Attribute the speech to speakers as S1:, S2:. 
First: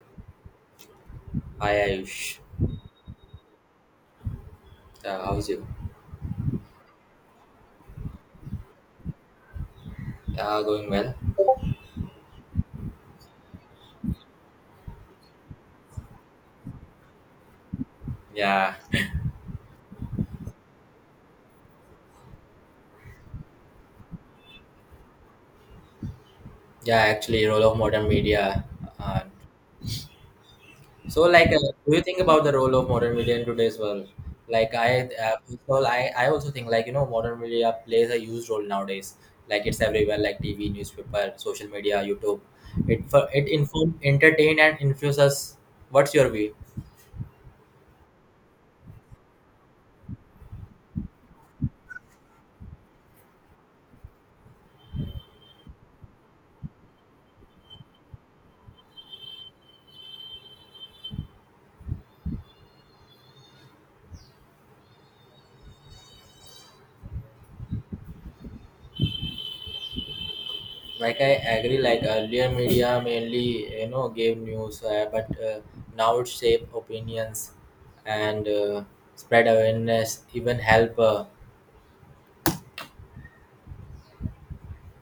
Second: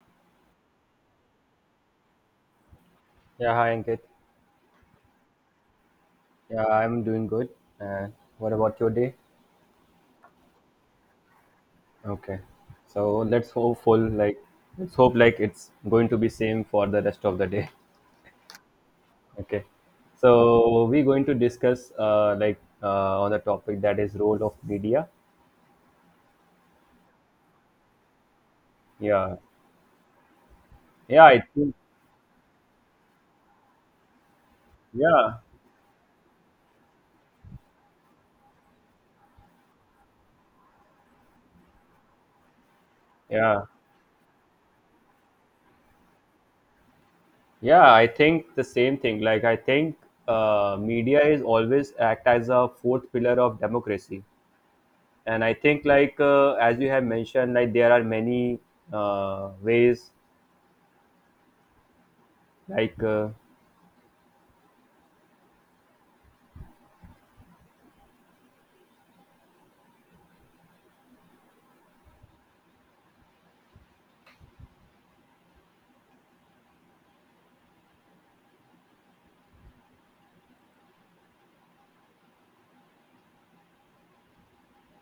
S1: Hi Ayush,
S2: Yeah, hi Ankit.
S1: how's you?
S2: Yeah, I'm doing good. And what about your day?
S1: Going well.
S2: Okay. So let's hope like it's going to be same for the rest of the day.
S1: Yeah,
S2: Okay. So we're going to discuss on the topic that is role of media.
S1: yeah. Actually, role of modern media. Uh,
S2: Yeah.
S1: so,
S2: Yeah, I
S1: like,
S2: think
S1: do you think about the role of modern media in today's world? Like, I,
S2: yeah.
S1: first of all, I also think, like, modern media plays a huge role nowadays. Like, it's everywhere, like TV, newspaper, social media, YouTube. It
S2: Yeah.
S1: inform, entertain, and infuse us. What's your view?
S2: Yeah, I think the same thing. Like I think Media is always act as a fourth pillar of democracy. And I think as you have mentioned like there are many ways like uh,
S1: Like, I agree, like earlier media mainly gave news, but now it shape opinions and spread awareness even help.